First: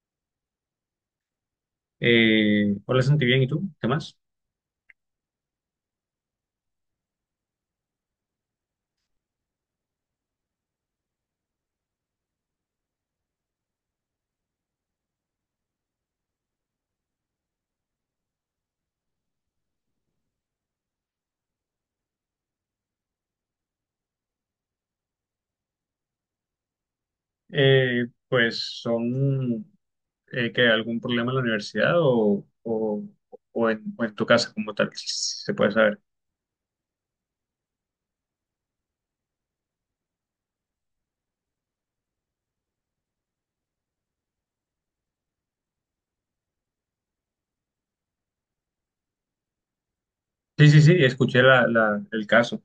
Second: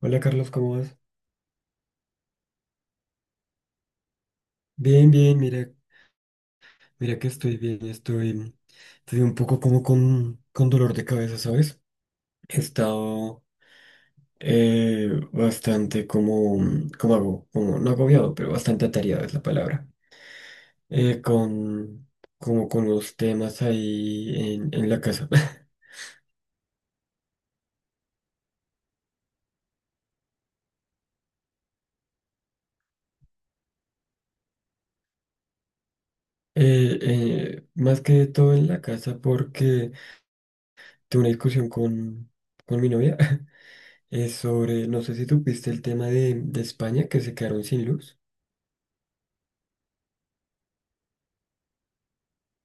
Hola Carlos, ¿cómo vas? Hola Santi, bien, ¿y tú? ¿Qué más? Bien, bien, mira, mira que estoy bien, estoy, estoy un poco como con dolor de cabeza, ¿sabes? He estado bastante como no agobiado, pero bastante atareado es la palabra, eh, con, como con los temas ahí en la casa. Pues son que ¿algún problema en la universidad o en tu casa como tal, si se puede saber? Más que todo en la casa porque tuve una discusión con mi novia. No sé si tú viste el tema de España, que se quedaron sin luz. Sí, sí, sí, escuché el caso.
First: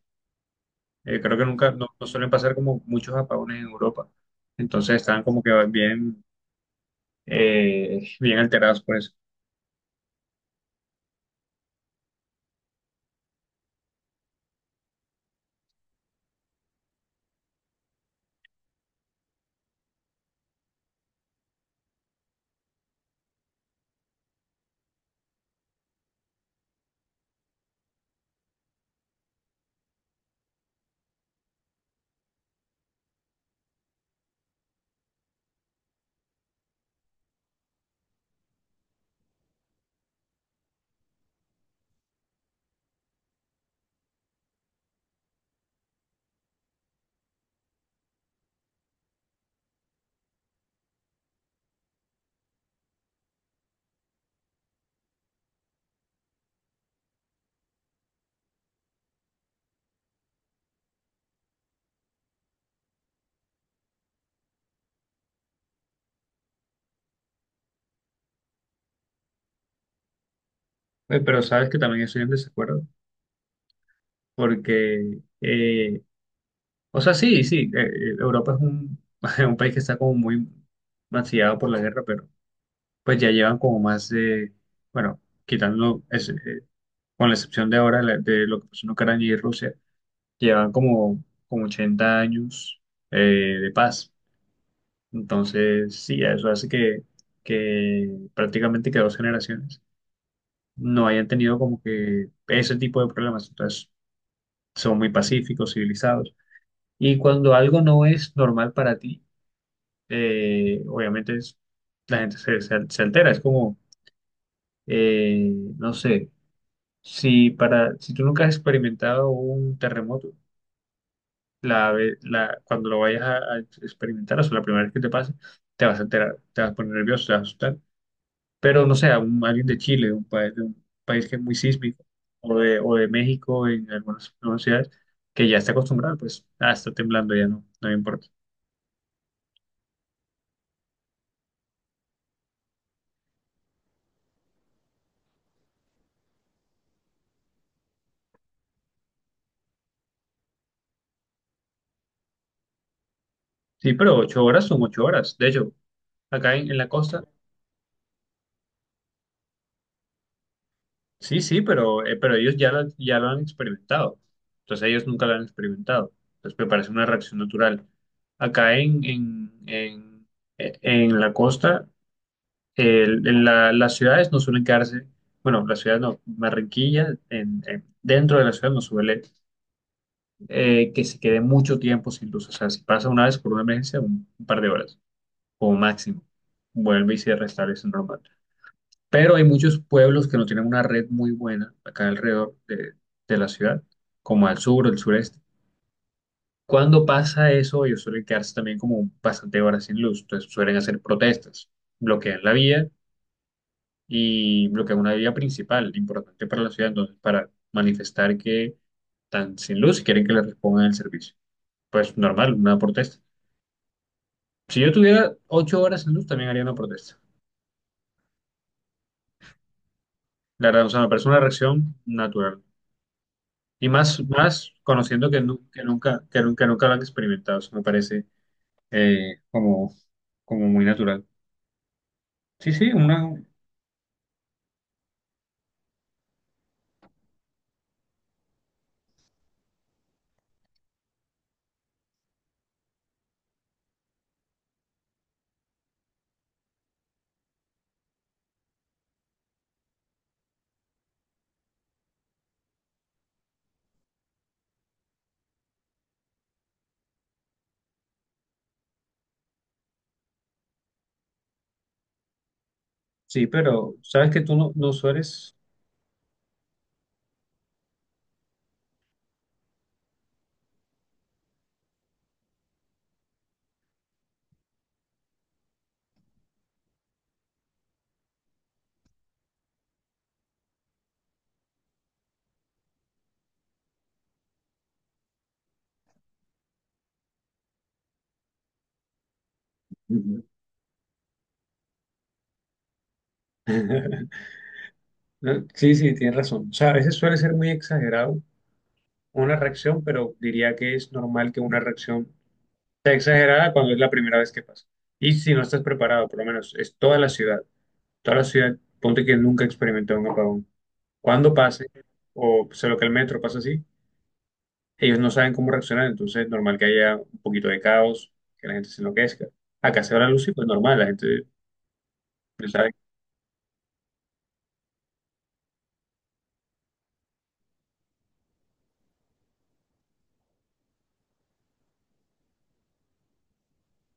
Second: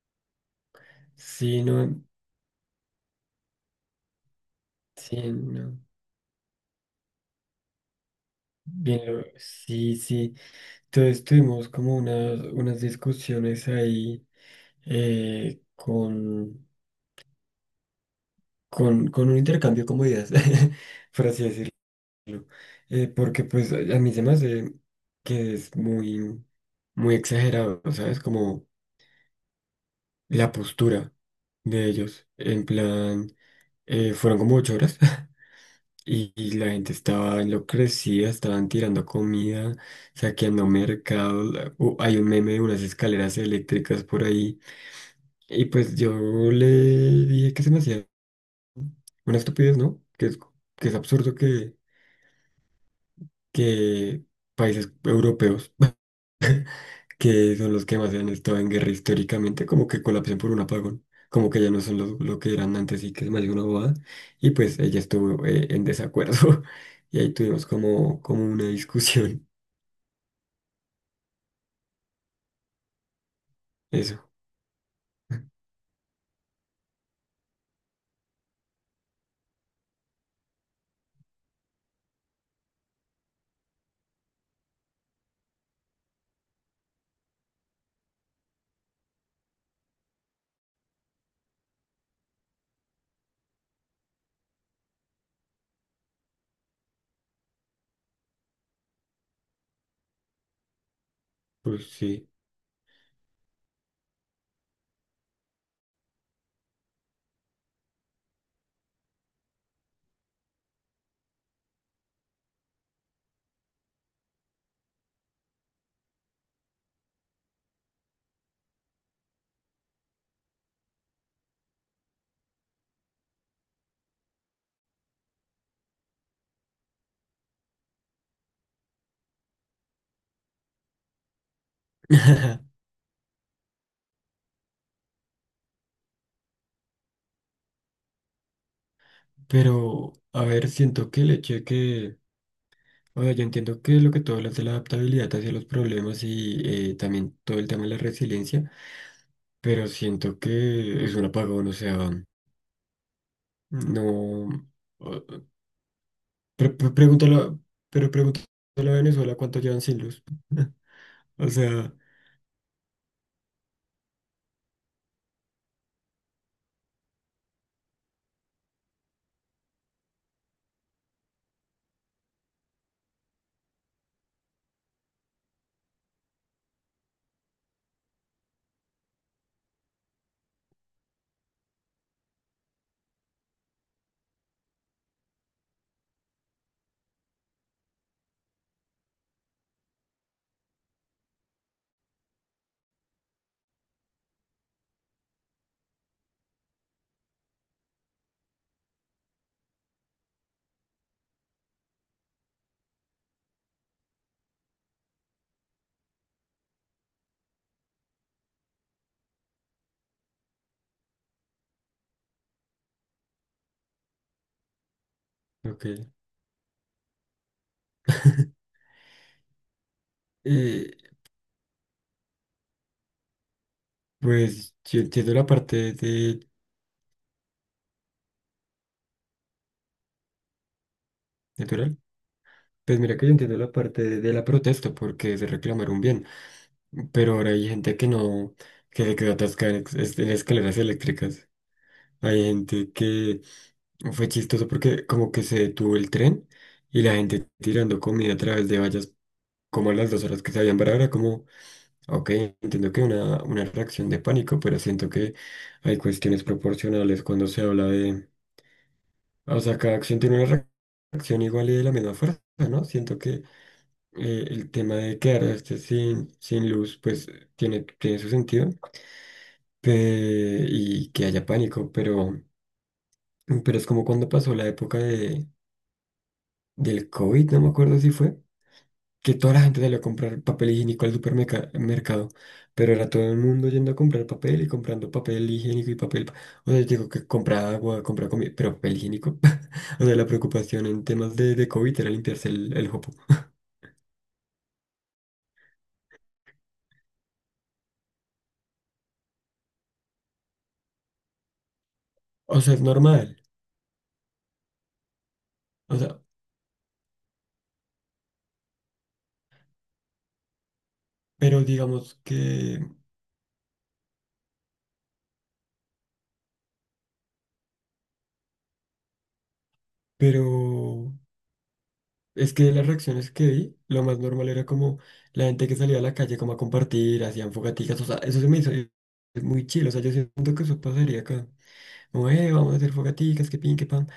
Creo que Sí, nunca, no, no, no suelen pasar como muchos apagones en Europa. Entonces sí, estaban como que no. bien, bien alterados por Bien, eso. Sí, sí. Entonces tuvimos como unas discusiones ahí eh, con, con un intercambio como ideas, por así decirlo. Porque pues a mí se me hace que es muy exagerado, ¿sabes? Como la postura de ellos. En plan, fueron como 8 horas. Y, y la gente estaba enloquecida, estaban tirando comida, saqueando mercados. Hay un meme de unas escaleras eléctricas por ahí. Y pues yo le dije que se me hacía una estupidez, ¿no? Que es absurdo que países europeos, que son los que más han estado en guerra históricamente, como que colapsen por un apagón. Como que ya no son lo que eran antes, y que es más de una bobada. Y pues ella estuvo en desacuerdo. Y ahí tuvimos como una discusión. Pero sabes que también estoy en desacuerdo Eso. porque o sea, sí, sí, Europa es un, un país que está como muy mancillado por la guerra, pero pues ya llevan como más de, bueno, quitando, ese, con la excepción de ahora de lo que pasó en Ucrania y Rusia, llevan como, como 80 años eh, de paz. Entonces, sí, eso hace que prácticamente que dos generaciones no hayan tenido como Pues sí. que ese tipo de problemas. Entonces, son muy pacíficos, civilizados. Y cuando algo no es normal para ti, eh, obviamente es- la gente se altera. Es como, eh, no sé, si tú nunca has experimentado un terremoto, cuando lo vayas a experimentar, o sea, la primera vez que te pase, te vas a alterar, te vas a poner nervioso, te vas a asustar. Pero no sé, alguien de Chile, de un país que es muy sísmico, o de México, en algunas ciudades, que ya está acostumbrado, pues, ah, está temblando, ya no, no me importa. Pero, a ver, siento que el hecho o sea, yo entiendo que lo que todo hablas de la adaptabilidad hacia los problemas y también todo el tema de la resiliencia, pero siento que es un apagón, o sea, Sí, pero ocho no... horas son ocho horas. De o- hecho, acá en la costa. pregúntalo, pero pregúntalo a Venezuela cuánto llevan sin luz. Sí, O sí, sea, pero ellos ya lo han experimentado. Entonces ellos nunca lo han experimentado. Entonces me parece una reacción natural. Acá en la costa, las ciudades no suelen quedarse, bueno, las ciudades no, Barranquilla, dentro de la ciudad no suele que se quede mucho tiempo sin luz. O sea, si pasa una vez por una emergencia, un par de horas como máximo, vuelve y se restablece normal. Pero hay muchos pueblos que no tienen una red muy buena acá alrededor de la ciudad, como al sur o el sureste. Cuando pasa eso, ellos suelen quedarse también como bastante horas sin luz, entonces suelen hacer protestas, bloquean la vía y bloquean una vía principal, importante para la ciudad, entonces para manifestar que están sin luz y quieren que les respondan el servicio. Pues normal, una protesta. Si yo tuviera ocho ok. horas sin luz, también haría una protesta. La verdad, o Eh, sea, me parece una reacción natural. Y más, más pues yo conociendo entiendo que, la nu- que parte nunca, de que nunca, nunca lo han experimentado, eso me parece eh, como, como muy natural. natural. Sí, sí, Pues mira que yo una, entiendo la parte de la protesta, porque es reclamar un bien. Pero ahora hay gente que no, que se quedó atascada en, en escaleras eléctricas. Hay gente que fue chistoso porque como que se detuvo el tren y la gente tirando comida a través de vallas como a las 2 horas que se habían parado. Era como, ok, entiendo que una reacción de pánico, pero siento que hay cuestiones proporcionales cuando se habla de... O sea, cada acción tiene una reacción igual y de la misma fuerza, ¿no? Siento que sí, pero sabes que tú no, el no tema de sueles. quedarse sin, sin luz, pues tiene su sentido. Y que haya pánico, pero es como cuando pasó la época de, del COVID, no me acuerdo si fue, que toda la gente salió a comprar papel higiénico al supermercado, pero era todo el mundo yendo a comprar papel y comprando papel higiénico y papel, o sea, digo que compra agua, compra comida, pero papel higiénico. O sea, la Ujú. preocupación en temas de COVID era limpiarse el jopo, Sí, sí, tienes razón. O sea, a veces suele ser muy exagerado una reacción, pero diría que es normal que una reacción o sea, es sea normal. exagerada cuando es la primera vez que pasa. Y si no estás O sea, preparado, por lo menos es toda la ciudad, ponte que nunca experimentó un apagón. Cuando pero pase, digamos o que, sea, lo que el metro pasa así, ellos no saben cómo reaccionar, entonces es normal que haya un poquito de caos, que la gente se enloquezca. Acá se va la luz y pues normal, la pero... gente Es que pues, de las sabe, reacciones que vi, lo más normal era como la gente que salía a la calle como a compartir, hacían fogaticas, o sea, eso se me hizo muy chido. O sea, yo siento que eso pasaría acá. Como, vamos a hacer fogaticas, que pin, que pan.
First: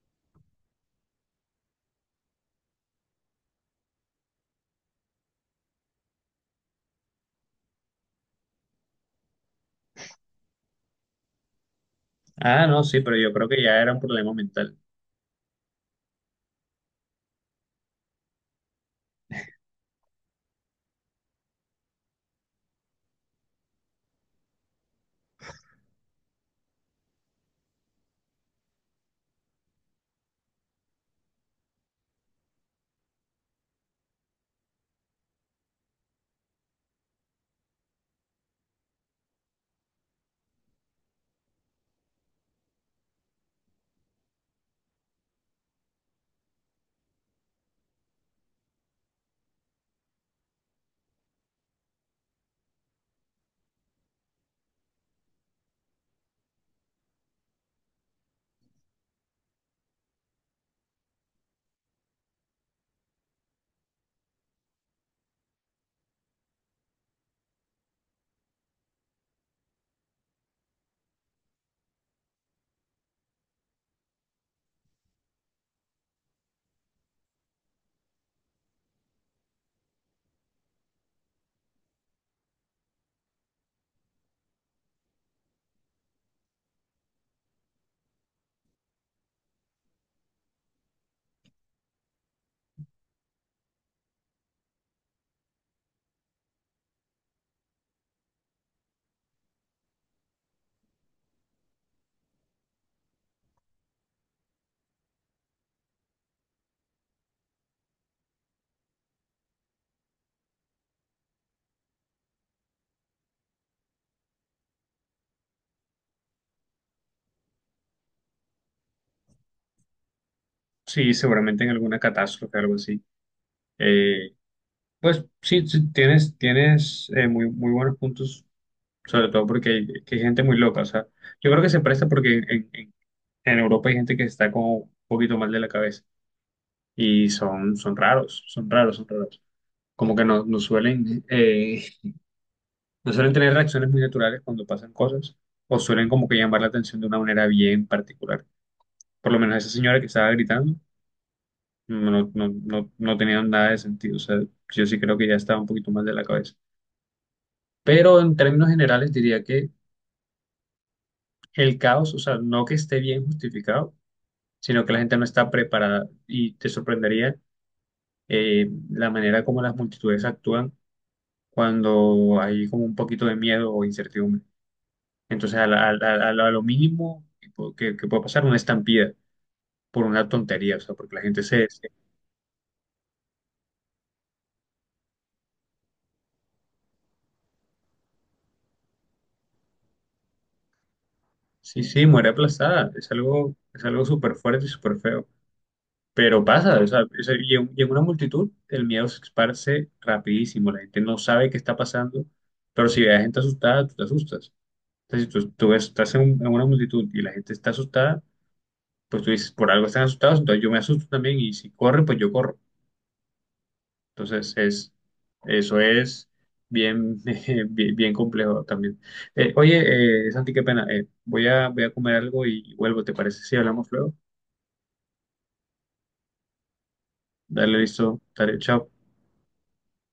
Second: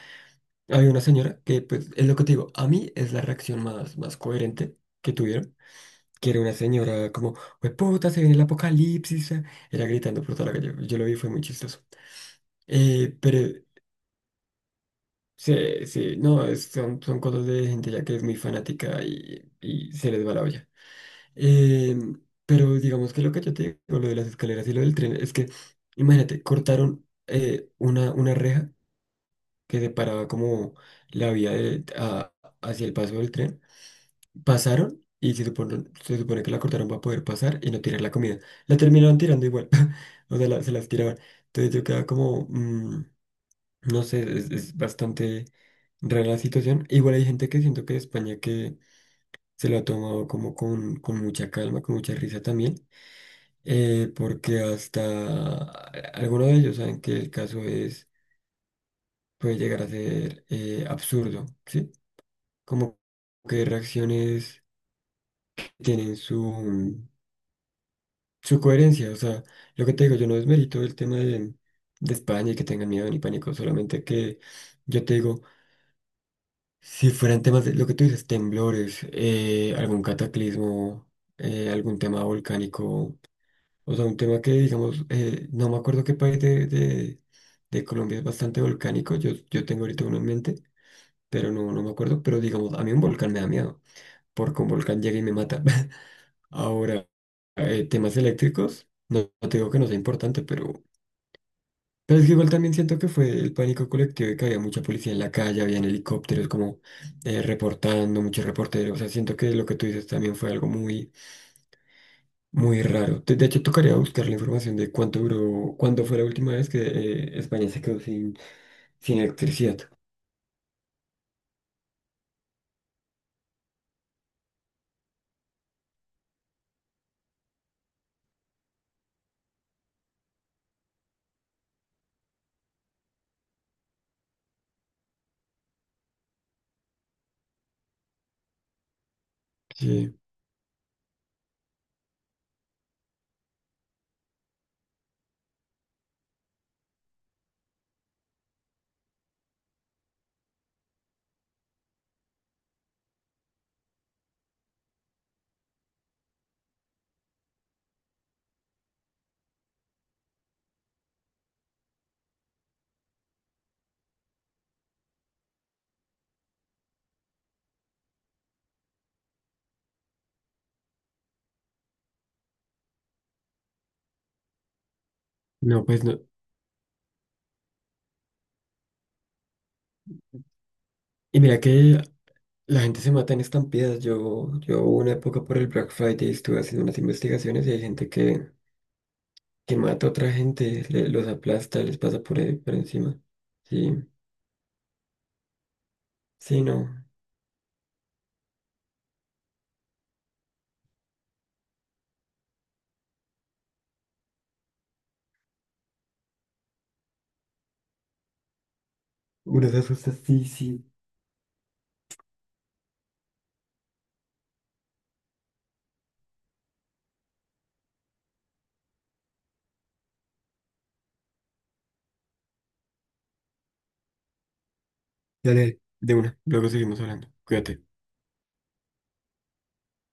Había una señora que, pues, es lo que te digo, a mí es la reacción más coherente que tuvieron, que era una señora como, pues puta, se viene el apocalipsis, ah", era gritando por toda la calle, yo lo vi, fue muy chistoso. ah, no, sí, pero yo Pero... creo que ya era un problema mental. Sí, sí, no, son cosas de gente ya que es muy fanática y se les va la olla. Eh, pero digamos que lo que yo te digo, lo de las escaleras y lo del tren, es que, imagínate, cortaron una reja que separaba como la vía hacia el paso del tren. Pasaron y se supone que la cortaron para poder pasar y no tirar la comida. La terminaron tirando igual. O sea, se las tiraban. Entonces yo quedaba como, no sé, es bastante rara la situación. Igual hay gente que siento que de España que se lo ha tomado como con mucha calma, con mucha risa también, porque hasta algunos de ellos saben que el caso es, puede llegar a ser absurdo, ¿sí? Como que reacciones que tienen su coherencia. O sea, lo que te digo, yo no desmerito el tema de España y que tengan miedo ni pánico, solamente que yo te digo, si fueran temas de lo que tú dices, temblores, algún cataclismo, algún tema volcánico. O sea, un tema que, digamos, no me acuerdo qué país de Colombia es bastante volcánico. Yo tengo ahorita uno en mente, pero no, no me acuerdo. Pero, digamos, a mí un volcán me da miedo, porque un volcán llega y me mata. Ahora, temas eléctricos, no, no te digo que no sea importante, pero es que igual también siento que fue el pánico colectivo, y que había mucha policía en la calle, habían helicópteros como reportando, muchos reporteros. O sea, siento que lo que tú dices también fue algo muy muy raro. De hecho, tocaría buscar la información de cuánto duró, cuándo fue la última vez que España se quedó sin, sin electricidad. Sí, seguramente en alguna catástrofe, algo así. Eh, pues sí, sí, tienes muy buenos puntos, sobre todo porque hay, que hay gente muy loca, o sea, yo creo que se presta porque en Europa hay gente que está como un poquito mal de la cabeza y son, son raros, son raros, son raros. Sí, Como que no, no suelen no suelen tener reacciones muy naturales cuando pasan cosas o suelen como que llamar la atención de una manera bien particular. Por lo menos esa señora que estaba gritando no, no, no, no tenía nada de sentido. O sea, yo sí creo que ya estaba un poquito mal de la cabeza. Pero en términos generales diría que el caos, o sea, no que esté bien justificado, sino que la gente no está preparada y te sorprendería la manera como las multitudes actúan cuando hay como un poquito de miedo o incertidumbre. Entonces, no, pues no. A lo mínimo que puede pasar una estampida por una tontería, o sea, porque la Y gente mira que la gente se mata en estampidas. Yo hubo una época por el Black Friday, estuve haciendo unas investigaciones, y hay gente que mata a otra gente, los aplasta, sí, les sí, pasa muere por aplastada. Encima. Es Sí, algo súper fuerte y súper feo. Pero sí, pasa, o sea, no. Y y en una multitud el miedo se esparce rapidísimo. La gente no sabe qué está pasando, pero si ve a gente asustada, tú te asustas. Entonces, si tú, tú estás en, en una multitud y la gente está asustada, pues tú dices, Uno por se algo están asusta, asustados, sí, entonces yo me sí. asusto también y si corre, pues yo corro. Entonces, es, eso es bien, bien complejo también. Santi, qué pena. Voy a comer algo y vuelvo, ¿te parece si hablamos luego? Dale, de una. Luego seguimos hablando. Dale, Cuídate. listo. Dale, chao.